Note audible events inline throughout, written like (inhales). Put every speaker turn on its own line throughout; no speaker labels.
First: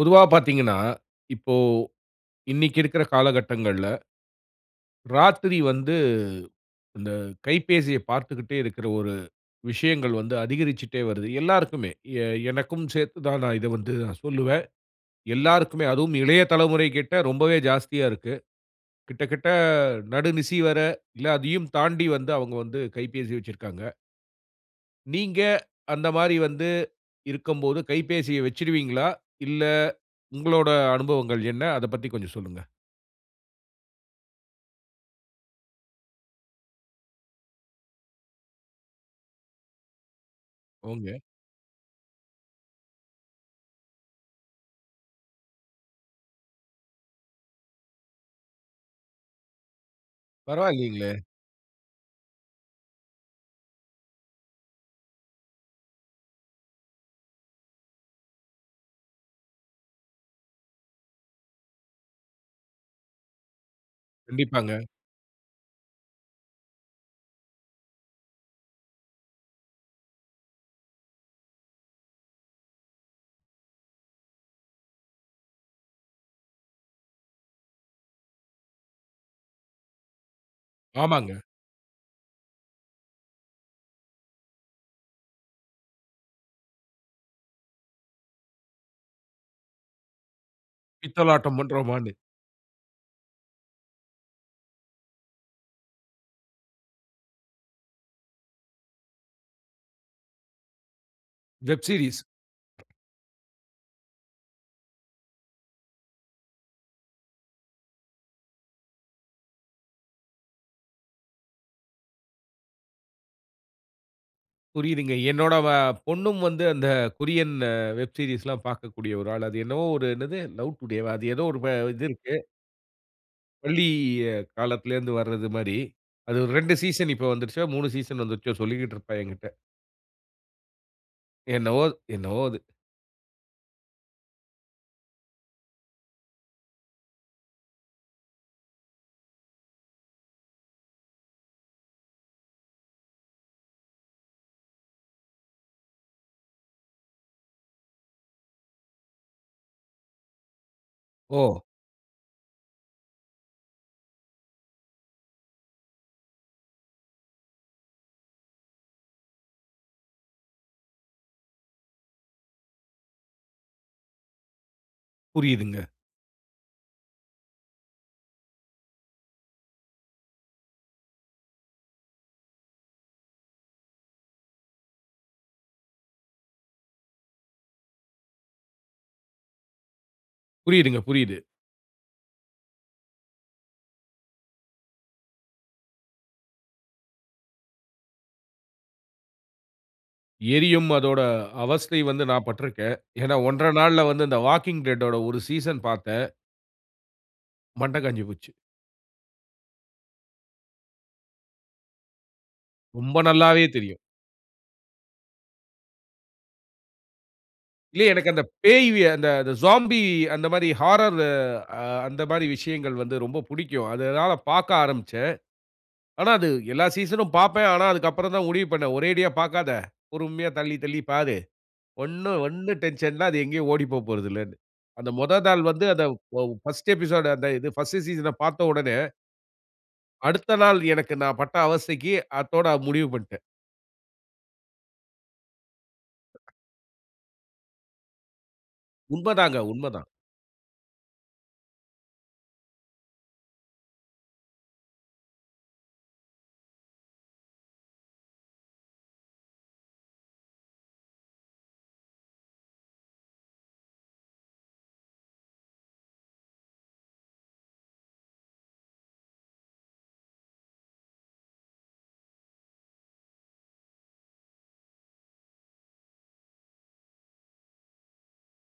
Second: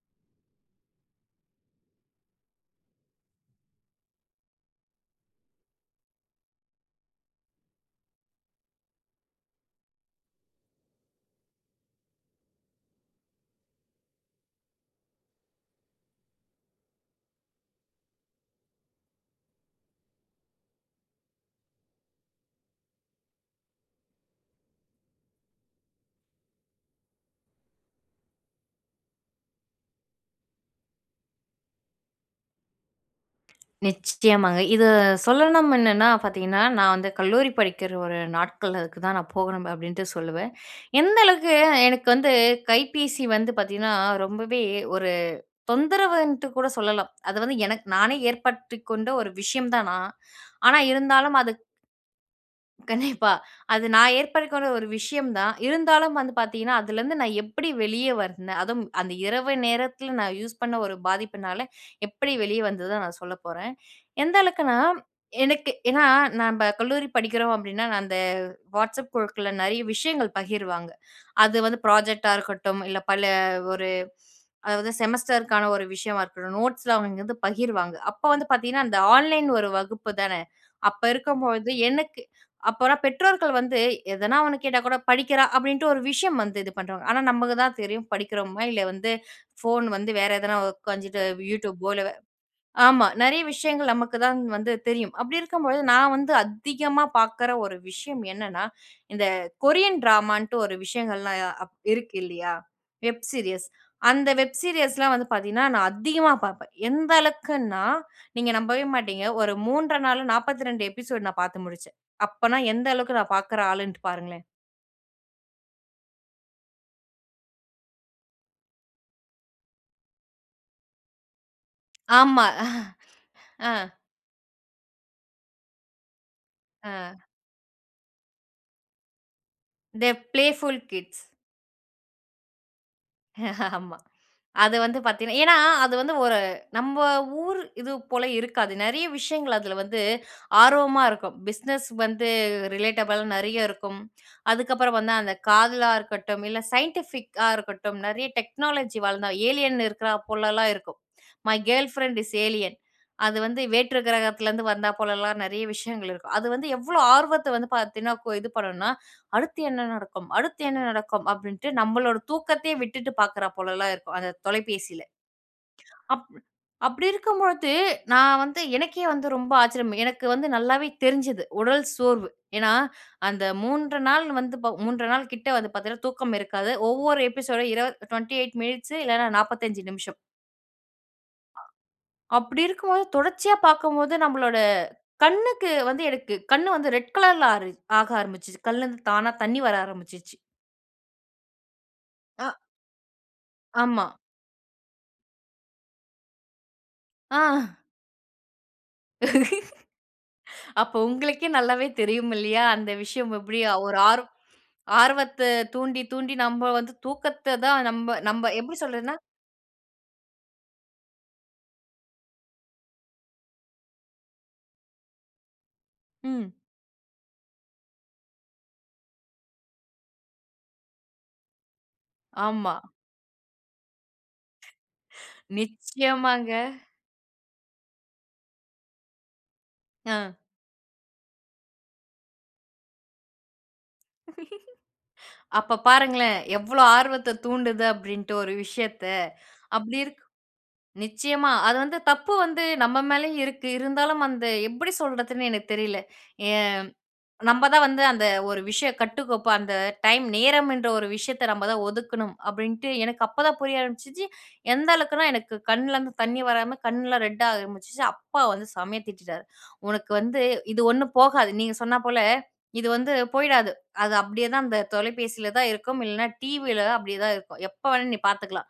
பொதுவா பாத்தீங்கன்னா, இப்போ இன்னிக்கிருக்குற காலகட்டங்கள்ல, ராத்திரி வந்து இந்த கைபேசியப் பார்த்துக்கிட்டே இருக்கிற ஒரு விஷயங்கள் வந்து அதிகரிச்சுட்டே வருது. எல்லாருக்குமே, எ எனக்கும் சேத்து தான், நான் இத வந்து நான் சொல்லுவேன். எல்லாருக்குமே, அதுவும் இளைய தலைமுறை கிட்ட ரொம்பவே ஜாஸ்தியா இருக்கு. கிட்டதட்ட நடுநிசி வர, அதையும் தாண்டி வந்து அவுங்க வந்து கைபேசி வச்சிருக்காங்க. நீங்க அந்த மாரி வந்து இருக்கம்போது கைப்பேசிய வச்சிடுவீங்களா? இல்ல, உங்களோட அனுபவங்கள் என்ன? அதப் பத்தி கொஞ்சம் சொல்லுங்க.
நிச்சயமாங்க, இது சொல்லணும். என்னனா பாத்தீங்கன்னா, நான் வந்து கல்லூரி படிக்கிற ஒரு நாட்கள், அதுக்கு தான் நான் போகணும் அப்பிடின்ட்டு சொல்லுவேன்.
ஓ ங்க!
எந்த அளவுக்கு எனக்கு வந்து கைப்பேசி வந்து பாத்தீங்கன்னா, ரொம்பவே ஒரு தொந்தரவுன்ட்டு கூட சொல்லலாம். அது வந்து எனக்கு நானே ஏற்படுத்திக் கொண்ட ஒரு விஷயம் தான் நான் ஆனா
பரவாயில்லீங்ளே!
இருந்தாலும் அது கண்டிப்பா, அது நான் ஏற்படுத்திக்கொண்ட ஒரு விஷயம் தான். இருந்தாலும் வந்து பாத்தீங்கன்னா, அதுலருந்து நான் எப்படி வெளியே வந்தேன்? அதும் அந்த இரவு நேரத்தில நான் யூஸ் பண்ண ஒரு பாதிப்பினால எப்படி வெளியே வந்ததுதான், நான் சொல்லப் போறேன். எந்த அளவுக்குனா,
கண்டிப்பாங்க.
எனக்கு ஏன்னா, நம்ப கல்லூரி படிக்கிறோம். அப்படின்னா, நான் அந்த Whatsapp குழுக்கள்ல நிறைய விஷயங்கள் பகிர்வாங்க. அது வந்து ப்ராஜெக்ட் டா இருக்கட்டும், இல்ல, பல ஒரு அதாவது செமஸ்டர் க்கான ஒரு விஷயமா இருக்கட்டும், நோட்ஸ் லாம் அவங்க இங்க வந்து பகிர்வாங்க. அப்போ வந்து பாத்தீங்கன்னா, அந்த ஆன்லைன் ஒரு வகுப்பு தானே, அப்போ
ஆமாங்க.
இருக்கும்பொழுது, எனக்கு அப்போனா பெற்றோர்கள் வந்து எதனா ஒண்ணு கேட்டா கூட படிக்கிறா அப்டின்ட்டு ஒரு விஷயம் வந்து இது பண்ணின்டுருவாங்க. ஆனா நமக்கு தான் தெரியும், படிக்கிறோமா இல்லை வந்து ஃபோன் வந்து வேற எதனா, உக்காந்துட்டு
பித்தலாட்டம்
YouTube போல,
பண்றோம்மான்னு.
ஆமா. நிறைய விஷயங்கள், நமக்கு தான் வந்து தெரியும். அப்டி இருக்கும்பொழுது, நான் வந்து அதிகமா பார்க்கற ஒரு விஷயம் என்னன்னா, இந்த கொரியன் டிராமா ன்ட்டு ஒரு விஷயங்கள்லாம் அப்
வெப்
இருக்கு
சீரிஸ்.
இல்லையா, வெப் சீரியஸ் அந்த வெப் சீரியஸ் லாம் வந்து பாத்தீங்கன்னா, நான் அதிகமா பாப்பேன். எந்த அளவுக்குனா, நீங்க நம்பவே மாட்டீங்க, ஒரு 3 1/2 நாளு, 42 எபிசோடு நான் பாத்து முடிச்சேன். அப்பன்னா எந்த அளவுக்கு நான் பாக்குற ஆளுன்ட்டு பாருங்களேன்.
புரியிதுங்க. என்னோட வ பொண்ணும் வந்து அந்த கொரியன் வெப் சீரியஸ்லாம் பார்க்கக்கூடிய ஒரு ஆள். அது என்னவோ ஒரு என்னது "லவ் டுடே" வா? அது ஏதோ ஒரு ப
(chuckles)
இது இருக்கு.
ஆமா. அ
பள்ளி காலத்துல இருந்து வர்றது மாரி. அது 2 சீசன்
ஆ.
இப்ப வந்துட்ச்சா, 3 சீசன் வந்துட்ச்சோ சொல்லியிட்டு இருப்பா எங்கிட்ட.
They playful kids
என்னவோ என்னவோ அது.
(chuckles) ஆமா. அது வந்து பார்த்தீங்கன்னா ஏனா, அது வந்து ஒரு நம்ம ஊரு இது போல இருக்காது. நெறைய விஷயங்கள் அதுல வந்து ஆர்வமா இருக்கும். பிஸ்னஸ் வந்து ரிலேட்டபள் நெறைய இருக்கும். அதுக்கப்புறம் வந்து அந்த காதலா இருக்கட்டும், இல்ல சைன்டிஃபிக்கா இருக்கட்டும் நெறைய டெக்னாலஜி வளந்த ஏலியன் இருக்கறா போலலாம் இருக்கும். "My
O!
girlfriend is alien". அது வந்து வேற்று கிரகத்தலிருந்து வந்தா போலலாம் நெறைய விஷயங்கள் (chuckles) இருக்கும். அது வந்து எவ்ளோ ஆர்வத்த வந்து பார்த்தீங்கன்னா இது பண்ணணும்னா, அடுத்து என்ன நடக்கும் அடுத்து என்ன நடக்கும் அப்டின்ட்டு நம்மளோட தூக்கத்தையே விட்டுட்டு பார்க்கறா போலலாம் இருக்கும். அந்த தொலைபேசியில.
புரியிதுங்க.
(clicks tongue) அப்டி அப்டி இருக்கும் பொழுது நான் வந்து எனக்கே வந்து ரொம்ப ஆச்சரியம். எனக்கு வந்து நல்லாவே தெரிஞ்சிது. உடல் சோர்வு. ஏனா, அந்த 3 நாள் வந்து ப 3 நாள் கிட்ட வந்து பார்த்தீங்கன்னா தூக்கம் இருக்காது. ஒவ்வொரு எபிசோடு இரு 28 மினிட்ஸ்சு இல்லனா 45 நிமிஷம்.
புரியுதுங்க, புரியுது.
அப்டி இருக்கும்போது தொடர்ச்சியா பார்க்கும்போது நம்பளோட கண்ணுக்கு வந்து எனக்கு கண் வந்து ரெட் கலர்ல்ல ஆர ஆக ஆரம்பிச்சது. கண்ணுலருந்து தானா தண்ணீ வர ஆரம்பிச்சுச்சு.
எரியும், அதோட அவஸ்தை வந்து நான்
ஆ.
பட்டிருக்கேன். ஏன்னா, 1 1/2 நாள்ல
ஆமா.
வந்து இந்த The Walking Dead ஓட, 1 சீசன் பார்த்தேன்.
ஆஹ்.
மண்ட காஞ்சுபோச்சு.
(laughs) அப்போ, உங்களுக்கே நல்லாவே தெரியும் இல்லையா? அந்த
ரொம்ப
விஷயம் எப்பிடி
நல்லாவே
ஒரு
தெரியும்.
ஆர் ஆர்வத்த தூண்டி தூண்டி, நம்ப வந்து தூக்கத்த தான்
இல்ல,
நம்ப
எனக்கு அந்த
நம்ப எப்பிடி
பேய்யி
சொல்றதுன்னா
அந்த சோம்பி, அந்த மாரி ஹாரர், அ அந்த மாரி விஷயங்கள் வந்து ரொம்ப புடிக்கும். அதனால பார்க்க ஆரம்பிச்சேன். ஆனா, அது
ம்.
எல்லா சீசன்னும் பார்ப்பேன். ஆனா, அதுக்கு அப்புறம் தான் முடிவு பண்ணேன். ஒரேடியா பார்க்காத. பொறுமையா தள்ளி, தள்ளிப் பார். ஒண்ணும்,
ஆமா.
ஒண்ணும் டென்ஷன் இல்ல. அது எங்கேயும் ஓடிப் போகப்போறதில்லன்னு. அந்த முத நாள் வந்து அந்த வா
நிச்சயமாங்க.
பர்ஸ்ட் எபிசோடு அந்த இது பர்ஸ்ட் சீசன பார்த்த உடனே
ஆ.
அடுத்த நாள், எனக்கு நான் பட்ட அவஸ்தைக்கு, அத்தோட முடிவு பண்ணிட்டேன்.
(chuckles) அப்போ பாருங்களேன், எவ்வளோ ஆர்வத்த தூண்டுது? அப்டின்ட்டு ஒரு விஷயத்த.
உண்மதாங்க.
அப்பிடி
உண்மதான்.
இருக் நிச்சயமா. அது வந்து தப்பு வந்து நம்ம மேலேயும் இருக்கு. இருந்தாலும், அந்த எப்பிடி சொல்றதுன்னு எனக்கு தெரியல. ஏ நம்ம தான் வந்து அந்த ஒரு விஷயம் கட்டுக்கோப்பு அந்த டைம், நேரம் என்ற ஒரு விஷயத்த, நம்ம தான் ஒதுக்கணும் அப்டின்ட்டு எனக்கு அப்போ தான் புரிய ஆரம்பிச்சிச்சு. எந்த அளவுக்குனா, எனக்கு கண்லேருந்து தண்ணி வராம, கண்ணுலாம் ரெட்டாக ஆரம்பிச்சுச்சு. அப்பா வந்து செமையா திட்டிட்டாரு. "உனக்கு வந்து இது ஒண்ணும் போகாது. "நீங்க சொன்னாப் போல, "இது வந்து போயிடாது. அது அப்டியே தான், அந்த தொலைபேசியில தான் இருக்கும் இல்லைனா, டிவியில தான், அப்டியே தான் இருக்கும். எப்போ வேணாலும் நீ பார்த்துக்கலாம்,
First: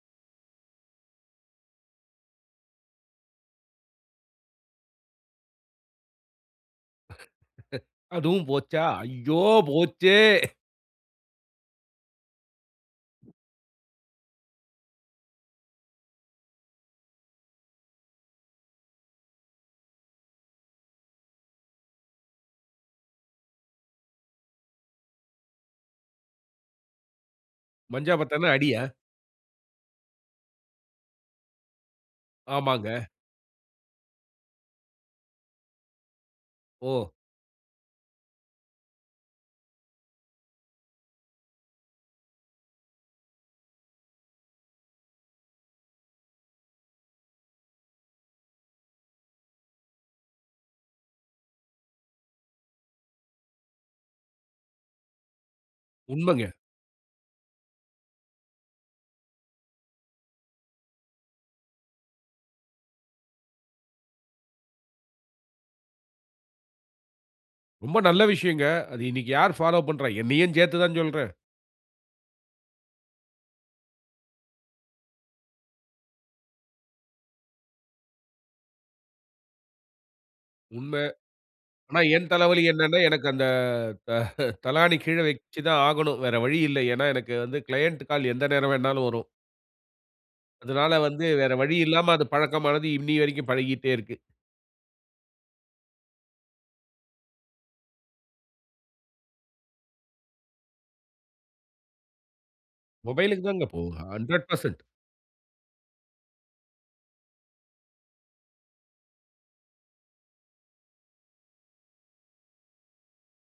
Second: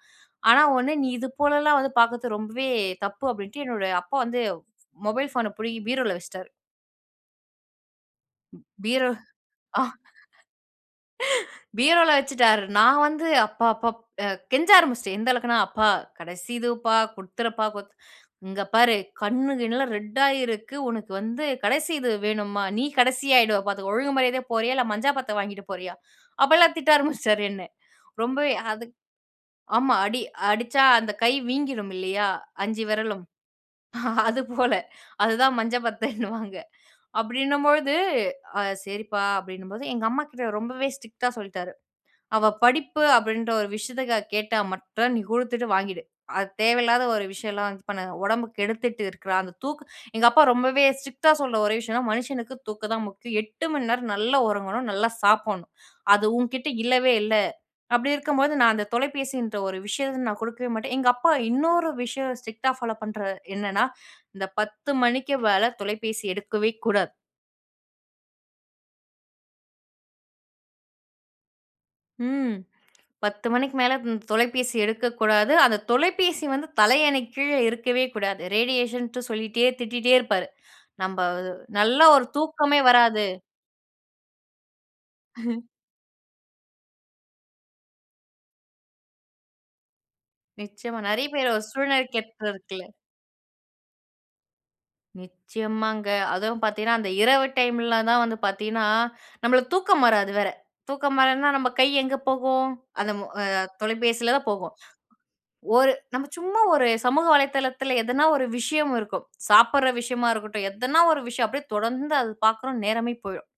ஆனா ஒண்ணு, நீ இது போலலாம் வந்து பார்க்கறது ரொம்பவே தப்பு" அப்டின்ட்டு என்னோட அப்பா வந்து, மொபைல் ஃபோன பிடுங்கி பீரோவில வச்சுட்டாரு.
அதுவும் போச்சா?
பீர
ஐயோ
ஆ (laughs)
போச்சே!
பீரவுல வச்சுட்டாரு. "நான் வந்து அப்பா, அப்பா அ கெஞ்ச ஆரம்பிச்சுட்டன்." எந்த அளவுக்குனா "அப்பா கடைசி இதுப்பா குடுத்தறப்பா குட் இங்கே பாரு கண்ணு கிண்ணுலாம் ரெட்டா இருக்கு. உனக்கு வந்து கடைசி இது வேணுமா? நீ கடைசியா ஆயிடுவா பார்த்துக்கோ. ஒழுங்கு மரியாதையா போறியா? இல்ல மஞ்சா பத்த வாங்கிட்டு போறியா? அப்போலாம் திட்ட ஆரம்பிச்சுட்டாரு என்ன.
மஞ்சா பத்தனா
ரொம்பவே
அடியா?
அது" ஆமா அடி. அடிச்சா அந்த கை வீங்கிரும் இல்லையா, அஞ்சு
ஆமாங்க.
விரலும் அது போல. அதுதான் மஞ்சள் பத்தன்வாங்க.
ஓ!
அப்டின்னும்பொழுது. அ சரிப்பா அப்டின்னும்போது "எங்க அம்மா கிட்ட ரொம்பவே ஸ்ட்ரிக்ட்டா சொல்ட்டாரு. அவ படிப்பு அப்டின்ற ஒரு விஷயத்துக்காக கேட்டா மட்டும் நீ குடுத்துட்டு வாங்கிடு. அது தேவையில்லாத ஒரு விஷயம் எல்லாம் இது பண்ணு. உடம்பு கெடுத்துட்டு இருக்கிறா அந்த தூக்கு எங்க அப்பா ரொம்பவே ஸ்ட்ரிக்டா சொல்ற ஒரே விஷயம்னா மனுஷனுக்கு தூக்கம் தான் முக்கியம். 8 மணி நேரம் நல்லா உறங்கணும். நல்லா சாப்பட்ணும். அது
உண்மங்க.
உன்கிட்ட இல்லவே இல்ல." அப்டி இருக்கும்போது நான் அந்த தொலைபேசி என்ற ஒரு விஷயத்த நான் குடுக்கவே மாட்டேன். "எங்க அப்பா இன்னொரு விஷயம் ஸ்ட்ரிக்டா ஃபாலோ பண்ற என்னன்னா, இந்த (inhales) 10 மணிக்கு மேல தொலைபேசி எடுக்கவே கூடாது."
ரொம்ப நல்ல விஷயங்க. அது இன்னைக்கு, யாரு ஃபாலோ பண்றா? என்னையும் சேர்த்து தான் சொல்றேன்.
ம். (clicks tongue) 10 மணிக்கு மேல, ம் தொலைபேசி எடுக்கக்கூடாது. அந்த தொலைபேசி வந்து தலையணைக்கு கீழ, இருக்கவே கூடாது. ரேடியேஷன்ட்டு சொல்லிட்டே திட்டிட்டே இருப்பாரு.
உண்ம.
நம்ப
ஆனா,
நல்லா ஒரு
என் தலவலி
தூக்கமே
என்னன்னா,
வராது.
எனக்கு அந்த த (chuckles) தலாணி கீழ, வச்சு
(chuckles)
தான் ஆகணும். வேற வழி இல்ல. ஏனா, எனக்கு வந்து கிளையன்ட் கால், எந்த நேர வேணாலும் வரும். அதுனால
நிச்சயமா.
வந்து,
நெறைய பேரு
வேற
ஒரு
வழி இல்லாம, அது
சூழ்நிலகேப்ப இருக்குல.
பழக்கமானது. இன்னிய வரைக்கும் பழகிட்டே இருக்கு.
நிச்சயமாங்க. அதுவும் பாத்தீங்கன்னா, அந்த இரவு டைம்ல தான் வந்து பாத்தீங்கன்னா, நம்மளுக்கு தூக்கம் வராது வேற. தூக்கம் வரானா, நம்ப கை எங்க போகும். அந்த மொ அ
மொபைல்க்கு தாங்க போகும்.
தொலைபேசியிலதா
ஹண்ட்ரேட்
போகும்.
பெர்ஸன்ட்
ஒரு நம்ம சும்மா ஒரு சமூக வலைதளத்தில, எதனா ஒரு விஷயம் இருக்கும். சாப்பட்ற விஷயமா இருக்கட்டும். எதனா ஒரு விஷயம். அப்டியே தொடர்ந்து, அது பார்க்குறோனு நேரமே போயிரும்.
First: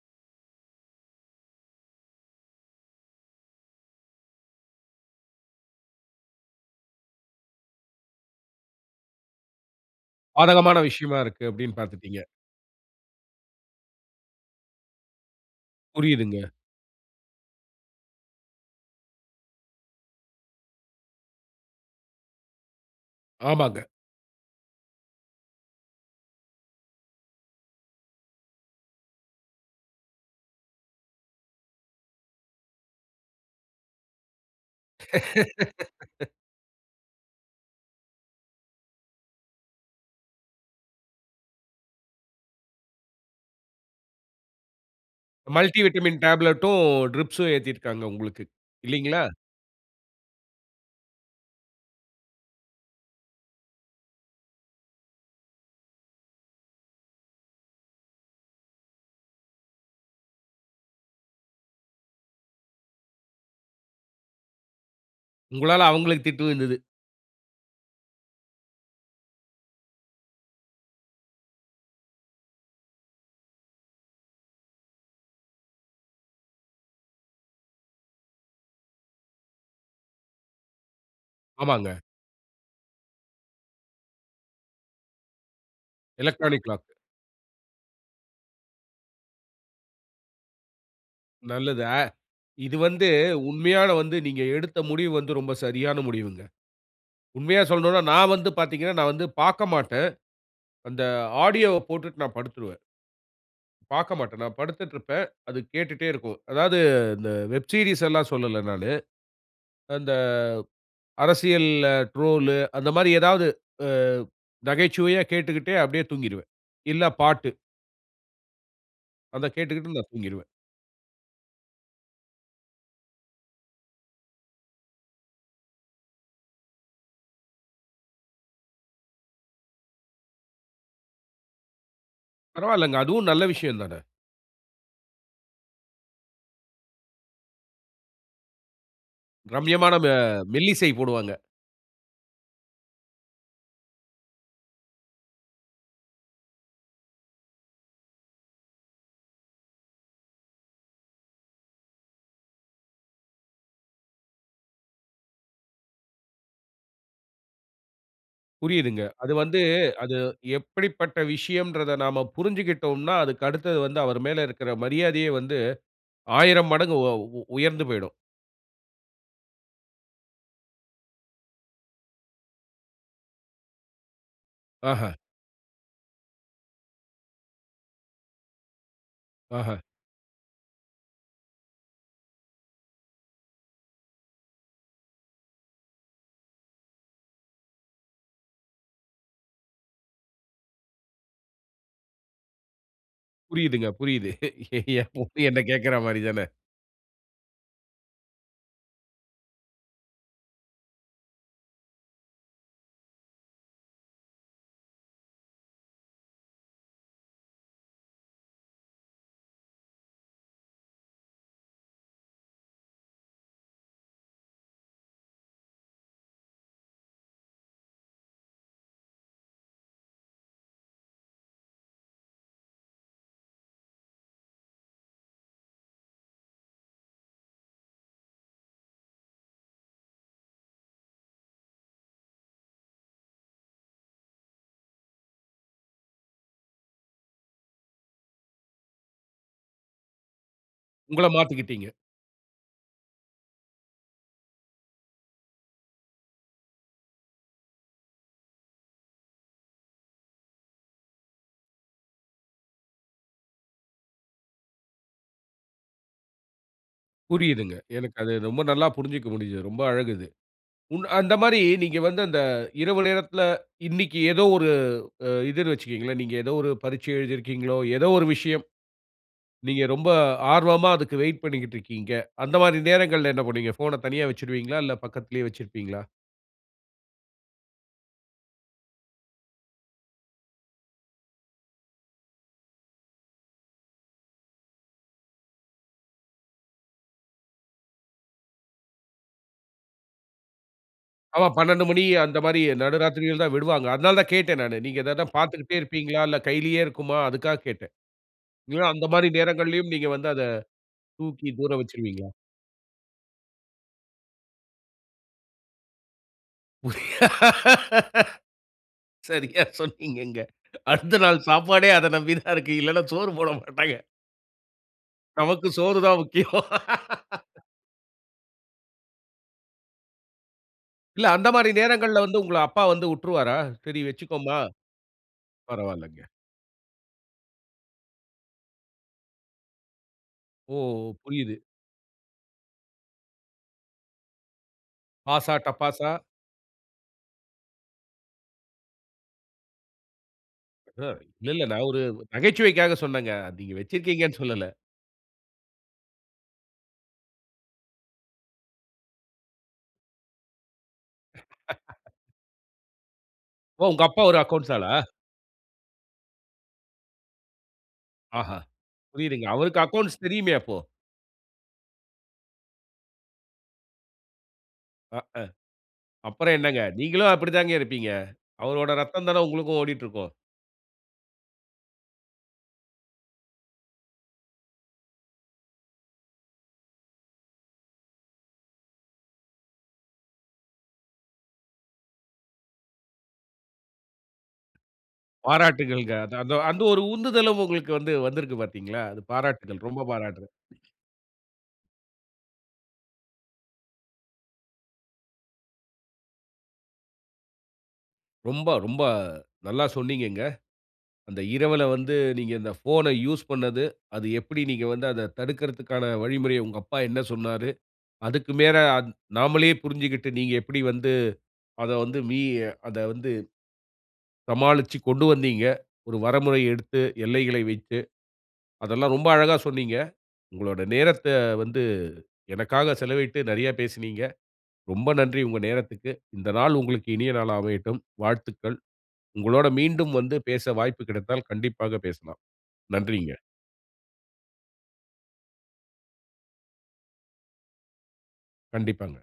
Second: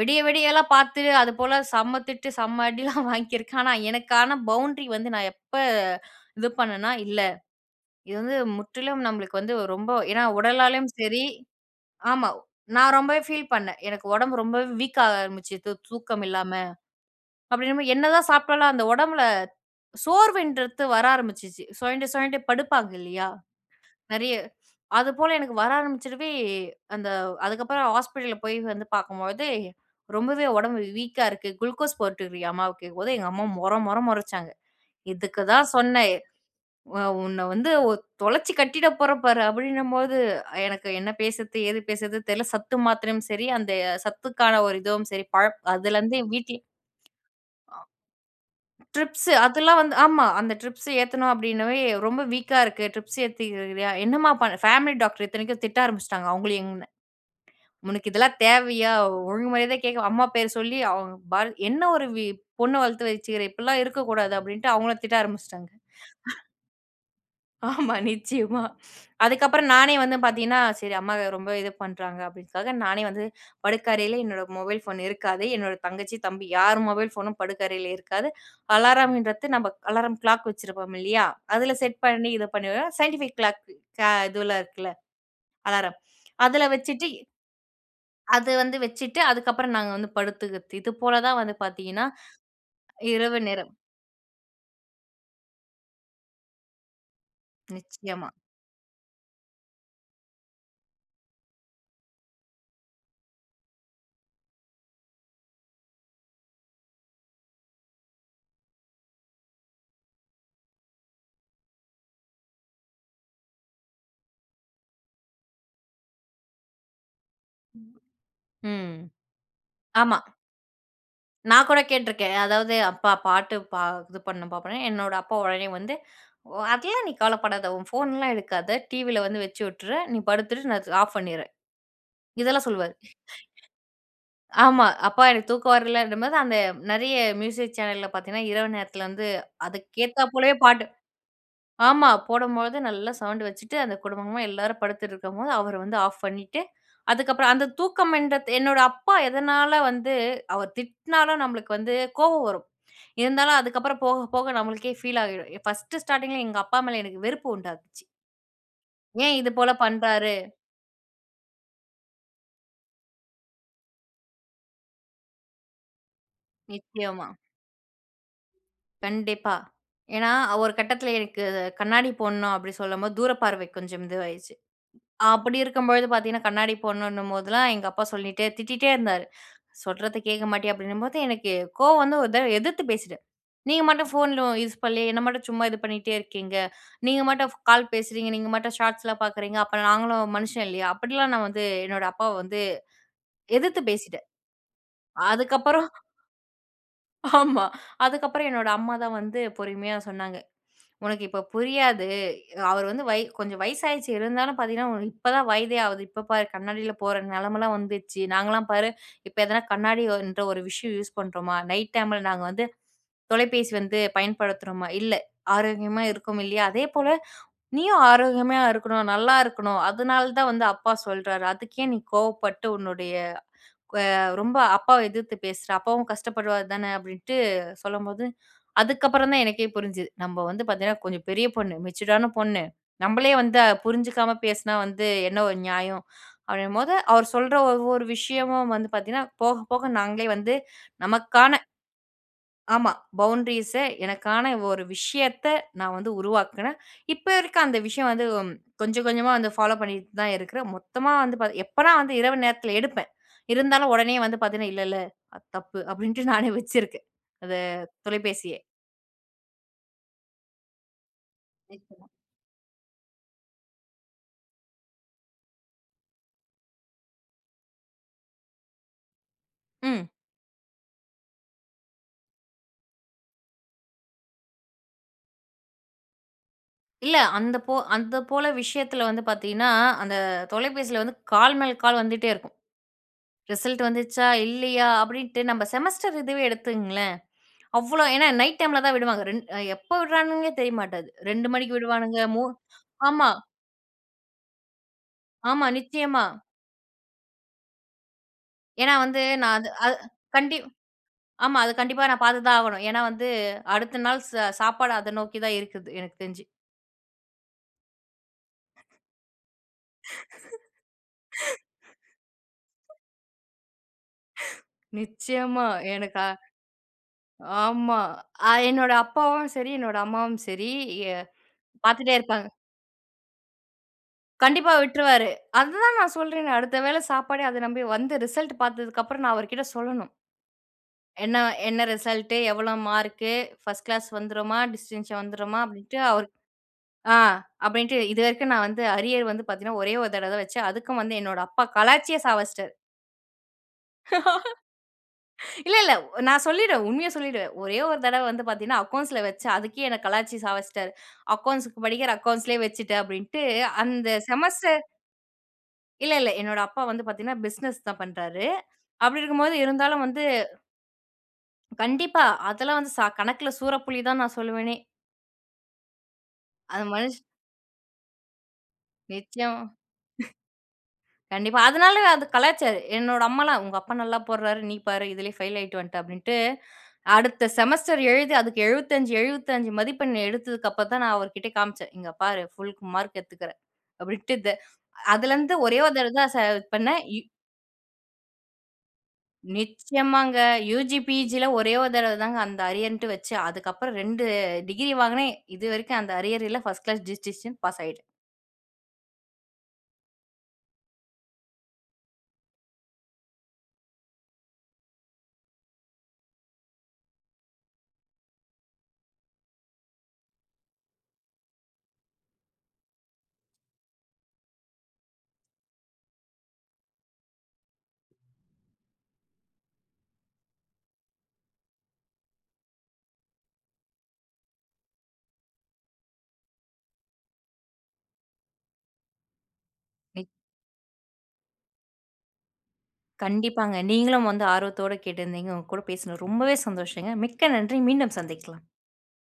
விடிய விடியலாம் பாத்து, அதுபோல செம்ம திட்டு, செம்ம (chuckles) அடிலாம் வாங்கியிருக்கேன். ஆனா, எனக்கான பவுண்ட்ரி வந்து, நான் எப்ப, இது பண்ணனா இல்ல. இது வந்து முற்றிலும் நம்மளுக்கு வந்து ரொம்ப ஏன்னா
பாதகமான
உடலாலேயும்
விஷயமா
சரி
இருக்கு. அப்டினு, பாத்துடீங்க.
ஆமா. நான் ரொம்பவே ஃபீல் பண்ணேன். எனக்கு ஒடம்பு ரொம்ப வீக்காக ஆரம்பிச்சுது, தூக்கம்
புரியிதுங்க.
இல்லாம. அப்டின்னம்போது என்னதான் சாப்பிட்டாலும் அந்த உடம்பில சோர்வுன்றது வர ஆரம்பிச்சுச்சு. சுழண்டு சுழண்டு படுப்பாங்கல்லையா
ஆமாங்க.
நெறைய. அதுபோல எனக்கு வர ஆரம்பிச்சுறவே, அந்த அதுக்கப்புறம் ஹாஸ்பிட்டல்ல போய், வந்து பார்க்கும்பொழுது ரொம்பவே உடம்பு வீக்கா இருக்கு. குளுக்கோஸ் போட்டுறியாம்மா அம்மாவுக்கு கேக்கும்போது எங்க அம்மா மொற மொற மொறச்சாங்க. "இதுக்கு தான் சொன்னேன்
(laughs)
உ உன்ன வந்து ஒ தொலைச்சு கட்டிடப் போறேன் பாரு". அப்படின்னம்போது எனக்கு என்ன பேசுறது, ஏது பேசுறது தெரியல. சத்து மாத்திரையும் சரி, அந்த சத்துக்கான ஒரு இதுவும் சரி, பழம்
மல்டி
அதுலேருந்து
விட்டமின்
என் வீட்ல
டேப்லெட்டும், ட்ரிப்ஸ்சும் ஏத்தியிருக்காங்க, உங்களுக்கு.
அ.
இல்லைங்களா?
ட்ரிப்ஸ் அதெல்லாம் வந்து ஆமா. அந்த ட்ரிப்ஸ் ஏத்தணும் அப்படின்னவே, ரொம்ப வீக்கா இருக்கு. ட்ரிப்ஸ் ஏத்திக்கிறுக்குரிய என்னம்மா, ப பேமிலி டாக்டர் இத்தனைக்கும் திட்ட ஆரம்புச்சுட்டாங்க. அவங்களியும் என்ன (clicks tongue) உனக்கு இதெல்லாம் தேவையா? ஒழுங்கு மரியாதயா கேட்க அம்மா பேரு சொல்லி, அவுங்க பாரு. என்ன ஒரு, பொண்ண வளத்து வச்சுருக்க. இப்படிலா இருக்கக்கூடாது. அப்படின்டு, அவுங்கள திட்ட ஆரம்பிச்சுட்டாங்க. (breath)
உங்களால, அவங்களுக்கு திட்டு
(chuckles)
விழுந்துது.
ஆமா. நிச்சயமா. அதுக்கப்புறம் நானே வந்து பார்த்தீங்கன்னா, சரி அம்மா இது ரொம்ப இது பண்றாங்க. அப்படீன்னுக்காக நானே வந்து படுக்கறையில என்னோட மொபைல் ஃபோன் இருக்காது. என்னோட தங்கச்சி, தம்பி யார் மொபைல் ஃபோனும் படுக்கறையில இருக்காது. அலாரம்ன்றத்து, நம்ப அலாரம் க்ளாக் வச்சிருப்போம் இல்லையா? அதுல செட்
ஆமாங்க.
பண்ணி, இது பண்ணிருவேன். சைன்டிஃபிக் கிளாக் க இதுவெல்லாம் இருக்குல்ல. அலாரம். அதுல
எலக்ட்ரானிக் க்ளாக்கு.
வச்சுட்டு அது வந்து வச்சுட்டு, அதுக்கப்புறம் நாங்க வந்து படுத்துக்கறத்து. இது போல தான் வந்து
நல்லது. அ
பார்த்தீங்கன்னா,
இது வந்து
இரவு நேரம்.
உண்மையான வந்து, நீங்க எடுத்த முடிவு வந்து ரொம்ப சரியான முடிவுங்க. உண்மையா சொல்லணுன்னா
நிச்சயமா.
நான் வந்து பார்த்தீங்கன்னா, நான் வந்து பார்க்க மாட்டேன். அந்த ஆடியோவை போட்டுட்டு நான் படுத்துருவேன். பார்க்க மாட்டேன். நான் படுத்துட்டு இருப்பேன். அது கேட்டுட்டே இருக்கும். அதாவது இந்த வெப் சீரியஸ் எல்லாம் சொல்லல நானு. அந்த அரசியல்ல ட்ரோலு அந்த மாரி ஏதாவது. ஆ நகைச்சுவையா கேட்டுக்கிட்டு அப்டியே தூங்கிடுவேன். இல்ல பாட்டு.
ம், ம்.
அத கேட்டுகிட்டு நான்
ஆமா.
தூங்கிருவேன்.
நான் கூட கேட்ருக்கேன். அதாவது, "அப்பா பாட்டு பா இது பண்ணனும்பா." அப்படீன்னோனே, என்னோட அப்பா உடனே வந்து, "ஒ அதெல்லாம் நீ கவலப்படாத, உன் போன்ல்லாம் எடுக்காத. டிவியில வந்து வச்சு விட்டுர்றேன். நீ படுத்துரு. நான் ஆஃப் பண்ணிர்றேன்." இதெல்லாம் சொல்வாரு.
பரவால்லங்க.
(laughs)
அதுவும் நல்ல விஷயம் தான!
ஆமா. அப்பா எனக்கு தூக்கம் வரலன்றம் போது, அந்த நெறைய மியூசிக் சேனல்ல பார்த்தீங்கன்னா, இரவு நேரத்துல வந்து
ரம்யமான ம
அதுக்கேத்தா போலவே பாட்டு
மெல்லிசை போடுவாங்க.
ஆமா. போடும்போது நல்லா சவுண்டு வச்சுட்டு, அந்த குடும்பமா எல்லாரும் படுத்துட்ருக்கும்போது அவரு வந்து ஆஃப் பண்ணீட்டு. அதுக்கப்புறம், அந்த தூக்கம் என்றத்து என்னோட அப்பா எதனால வந்து அவர் திட்னாலும், நம்பளுக்கு வந்து கோவம் வரும். இருந்தாலும் அதுக்கப்புறம், போக போக நம்மளுக்கே ஃபீல் ஆகிடும். 1 ஸ்டார்டிங்கில எங்க அப்பா மேல எனக்கு வெறுப்பு உண்டாக்குச்சு.
புரியுதுங்க. அது
ஏன் இது
வந்து
போல
அது
பண்றாரு?
எப்டிப்பட்ட விஷயம்ன்றத நாம புரிஞ்சிகிட்டோம்னா, அதுக்கு அடுத்தது வந்து அவர் மேல இருக்கிற மரியாதையே வந்து, 1000 மடங்கு
நிச்சயமா.
உ உயர்ந்து போய்டும்.
கண்டிப்பா. ஏன்னா அ ஒரு கட்டத்தில எனக்கு, "கண்ணாடி போடணும்." அப்படின்னு சொல்லும்போது, தூரப்பார்வை கொஞ்சம் இதுவாயிருச்சு.
ஆஹ.
அப்படி இருக்கும்பொழுது பார்த்தீங்கன்னா, கண்ணாடி போடணுன்னும் போதுலாம், எங்க அப்பா சொல்லிட்டே திட்டிட்டே இருந்தாரு.
ஆஹ.
"சொல்றத கேட்க மாட்டியா?" அப்படீன்னும்போது, எனக்கே கோவம் வந்து ஒரு தடவ எதிர்த்து பேசிட்டேன். "நீங்க மட்டும் ஃபோன்லோ யூஸ் பண்ணலயா? என்ன மட்டும் சும்மா இது பண்ணீட்டே இருக்கீங்க. நீங்க மட்டும் கால் பேசுறீங்க. நீங்க மட்டும் ஷார்ட்ஸ்லாம் பார்க்குறீங்க. அப்ப நாங்களும் மனுஷன் இல்லையா?" அப்படிலாம் நான் வந்து என்னோட அப்பாவ வந்து எதிர்த்து
புரியுதுங்க,
பேசிட்டேன்.
புரியுது. என் பொண்ணு என்ன
அதுக்கப்புறம்
கேக்குற மாறி தான.
ஆமா. அதுக்கப்பறம், என்னோட அம்மா தான் வந்து பொறுமையா சொன்னாங்க, "உனக்கு இப்ப புரியாது. அவர் வந்து வய கொஞ்ச வயசாயிடுச்சு. இருந்தாலும் பார்த்தீங்கன்னா, உனக்கு இப்பதான் வயதே ஆகுது. இப்ப பார் கண்ணாடில்லாம் போற நெலமைல்லாம் வந்துச்சு. நாங்கல்லாம் பாரு, இப்ப எதனா கண்ணாடி ஒ இன்ற ஒரு விஷயம் யூஸ் பண்ணுறோமா? நைட் டைமில நாங்க வந்து தொலைபேசி வந்து பயன்படுத்துறோமா? இல்லை. ஆரோக்கியமா இருக்கோம் இல்லையா? அதேபோல நீயும் ஆரோக்கியமா இருக்கணும், நல்லா இருக்கணும். அதனால தான் வந்து அப்பா சொல்றாரு. அதுக்கேன் நீ கோவப்பட்டு உன்னுடைய க் வ ரொம்ப அப்பாவ எதிர்த்து பேசுற. அப்பாவும் கஷ்டப்படுவாரு தான." அப்படீன்ட்டு சொல்லும்போது அதுக்கப்புறம் தான் எனக்கே புரிஞ்சுது. "நம்ப வந்து பார்த்தீங்கன்னா, கொஞ்சம் பெரிய பொண்ணு. மெச்சுர்டான பொண்ணு. நம்பளே வந்து அ புரிஞ்சுக்காம பேசினா வந்து என்ன ஒரு நியாயம்?" அப்படீங்கும்போது அவர் சொல்ற ஒவ்வொரு விஷயமும் வந்து பார்த்தீங்கன்னா, போக போக நாங்களே வந்து
உங்கள
நமக்கான
மாத்திக்கிட்டீங்க.
ஆமா. பவுண்ட்ரீஸ எனக்கான ஒரு விஷயத்த நான் வந்து உருவாக்குனேன். இப்ப இருக்க அந்த விஷயம் வந்து ம் கொஞ்சம் கொஞ்சமா வந்து ஃபாலோ பண்ணீட்டு தான் இருக்குறேன். மொத்தமா வந்து பார்த் எப்பன்னா வந்து இரவு நேரத்தில எடுப்பேன். இருந்தாலும் உடனே வந்து பார்த்தீங்கன்னா, "இல்ல இல்ல அது தப்பு." அப்படீன்ட்டு நானே வச்சிருக்கேன். அத
புரியுதுங்க. எனக்கு அது
தொலைபேசியை.
ரொம்ப நல்லா புரிஞ்சுக்க முடியுது. ரொம்ப அழகு அது. உன் அந்த மாரி நீங்க
நிச்சயமா.
வந்து அந்த இரவு நேரத்துல, இன்னைக்கு ஏதோ ஒரு அ இதுன்னு வச்சுக்கங்களேன். நீங்க ஏதோ ஒரு பரீட்ச எழுதி இருக்கீங்களோ? ஏதோ ஒரு விஷயம். நீங்க ரொம்ப
ம்.
ஆர்வமா அதுக்கு வெயிட் பண்ணிக்கிட்ருக்கீங்க. அந்த மாரி நேரங்கள்ல என்ன பண்ணுவீங்க? ஃபோன தனியா வச்சுருவீங்களா? இல்ல பக்கத்துலேயே வச்சுருப்பீங்களா?
இல்ல. அந்த போ அந்த போல விஷயத்துல வந்து பார்த்தீங்கன்னா. அந்த தொலைபேசியில வந்து கால் மேல் கால் வந்துட்டே இருக்கும். ரிசல்ட் வந்துச்சா? இல்லயா? அப்டின்ட்டு நம்ம செமஸ்டர் இதுவே எடுத்துங்களேன். அவ்ளோ ஏனா, நைட் டைம்ல தான் விடுவாங்க ரெண் எப்ப விட்றாங்கனே தெரிய மாட்டேங்குது.
ஆமா.
2 மணிக்கு
12 மணி
விடுவானுங்க
அந்த
மூண்
மாரி
ஆமா.
நடுராத்திரிகள் தான் விடுவாங்க. அதனால தான் கேட்டேன் நானு. நீங்க ஏதாது
ஆமா.
பார்த்துட்டே இருப்பீங்களா?
நிச்சயமா.
இல்ல கையிலேயே இருக்குமா? அதுக்கா கேட்டேன். இல்ல
ஏனா.
அந்த
வந்து
மாரி
நான் அது
நேரங்கள்லேயும்
அது
நீங்க வந்து அத
கண்டிப்
தூக்கி
ஆமா.
தூர
அது கண்டிப்பா நான்
வச்சுருவீங்களா?
பார்த்துதான் ஆகணும். ஏனா, வந்து அடுத்த நாள் ச சாப்பாடு அத நோக்கி தான் இருக்குது எனக்கு தெரிஞ்சு.
சரியா சொன்னீங்கங்க. அடுத்த நாள் சாப்பாடே அத நம்பி தான் இருக்கு.
(laughs)
இல்லனா சோறு போட மாட்டாங்க.
(laughs) நிச்சயமா
நமக்கு சோறு தான்
எனக்கா
முக்கியம்.
ஆமா. அ என்னோட அப்பாவும் சரி, என்னோட அம்மாவும் சரி. அ
இல்ல அந்த மாரி
பார்த்துன்னே
நேரங்கள்ல வந்து
இருப்பாங்க.
உங்கள அப்பா வந்து உட்ருவாரா? சரி வச்சிக்கோமா?
கண்டிப்பா விட்ருவாரு. அது தான் நான்
பரவால்லங்க.
சொல்றேனே அடுத்த வேளை சாப்பாடே அதை நம்பி வந்து ரிசல்ட்டு பார்த்ததுக்கு அப்புறம் நான் அவர்கிட்ட சொல்லணும்.
ஓ!
என்ன
புரியுது.
என்ன ரிசல்ட்டு? எவ்வளவு மார்க்கு? ஃபர்ஸ்ட் கிளாஸ் வந்துடுமா? டிஸ்டென்ஷன்
பாசா,
வந்துடுமா? அப்டின்ட்டு
டப்பாசா?
அவரு ஆ அப்டின்ட்டு இது வரைக்கும் நான் வந்து அரியர் வந்து பார்த்தீங்கன்னா, ஒரே 1 தடவ தான் வச்சேன். அதுக்கும்
அ.
வந்து என்னோட
இல்ல,
அப்பா
இல்ல. நான் ஒரு
கலாச்சியே சாவஸ்ட்டாரு.
நகைச்சுவைக்காக சொன்னேங்க. நீங்க வச்சிருக்கீங்கனு சொல்லல.
இல்ல, இல்ல. நான் சொல்லிடுவன். உண்மைய சொல்லிவிடுவன். ஒரே 1 தடவ வந்து பார்த்தீங்கன்னா அக்கவுண்ட்ஸ்ல வச்சன். அதுக்கே என்ன கலாய்ச்சு சாவச்டாரு. அக்கவுண்ட்ஸ்க்கு படிக்கிற
(laughs)
அக்கவுண்ட்ஸ்லேயே வச்சிட்டேன் அப்டின்ட்டு
ஓ! உங்க
அந்த
அப்பா ஒரு அக்கவுண்ட்ஸ்
செமஸ்டர்
ஆளா?
இல்ல இல்ல. என்னோட அப்பா வந்து பார்த்தீங்கனா, பிசினஸ் தான் பண்றாரு.
ஆஹா!
அப்டி
புரியிதுங்க.
இருக்கும்போது
அவருக்கு
இருந்தாலும்
அக்கோன்ஸ்
வந்து
தெரியுமே அப்போ?
கண்டிப்பா. அதெல்லாம் வந்து ச "கணக்குல சூரப்புலி" தான் நான் சொல்வேனே.
அ அ. அப்புறம் என்னங்க
அந்த மனுஷ
நீங்களும் அப்டி தாங்க இருப்பீங்க. அவரோட ரத்தம் தானே
நிச்சியமா. (chuckles)
உங்களுக்கும் ஓடிட்டு இருக்கும்.
கண்டிப்பா. அதனாலயே அது கலாய்ச்சாரு. என்னோட அம்மாலாம், உங்க அப்பா நல்லா போட்றாரு. நீ பாரு, இதிலேயே பெயில் அயுட்டு வண்ட அப்டிண்டு. அடுத்த செமஸ்டர் எழுது அதுக்கு 75 75 மதிப்பெண் எடுத்ததுக்கு அப்புறம் தான் நான் அவர்க்கிட்ட காமிச்சேன். இங்க பாரு புல் மார்க் எடுத்துக்றேன். அப்டின்ட்டு, த அதுல இருந்து ஒரே தரவ
பாராட்டுகள்ங்க.
தான்
அந்
ச
அந்த அந்த
பண்ணேன்
ஒரு
இ
உந்துதலும் உங்களுக்கு வந்து வந்திருக்கு பார்த்தீர்களா, அது பாராட்டுகள், ரொம்ப
நிச்சியமாங்க.
பாராட்டுகள்.
யுஜி, பிஜி ல ஒரே 1 தடவ தாங்க அந்த அரியர்ன்டு வச்சு. அதுக்கு அப்புறம் 2 டிகிரி வாங்கினேன் இது வரைக்கும் அந்த அரியர் இல 1 ஸ்ட் கிளாஸ் டிஸ்டிங்ஷன் பாஸ் ஆயிட்டேன்.
ரொம்ப ரொம்ப நல்லா சொன்னீங்கங்க. அந்த இரவுல வந்து நீங்க இந்த போன்ஐ யூஸ் பண்ணது, அது எப்டி நீங்க வந்து அத தடுக்கிரதுக்கான வழிமுறைய உங்கள அப்பா என்ன சொன்னாரு. அதுக்கு மேல அந் நாமலே புரிஞ்சிக்கிட்டு நீங்க எப்டி வந்து அத வந்து வி அத வந்து சமாளிச்சு கொண்டு வந்தீங்க. ஒரு வரமுறை எடுத்து எல்லைகளை வைத்து. அதெல்லாம், ரொம்ப அழகா சொன்னீங்க. உங்களோட நேரத்த வந்து எனக்காக செலவிட்டு நெறைய பேசினீங்க. ரொம்ப நன்றி. உங்க நேரத்துக்கு. இந்த நாள் உங்களுக்கு இனிய நாளா அமையட்டும். வாழ்த்துக்கள். உங்களோட மீண்டும்
நிக்
வந்து பேச வாய்ப்பு கிடைத்தால் கண்டிப்பாக பேசலாம். நன்றிங்க.
கண்டிப்பாங்க. நீங்களும் வந்து ஆர்வத்தோட கேட்டிருந்தீங்க. உங்க கூட பேசனதுல ரொம்பவே சந்தோஷங்க. மிக்க நன்றி! மீண்டும் சந்திக்கலாம்.
கண்டிப்பாங்க.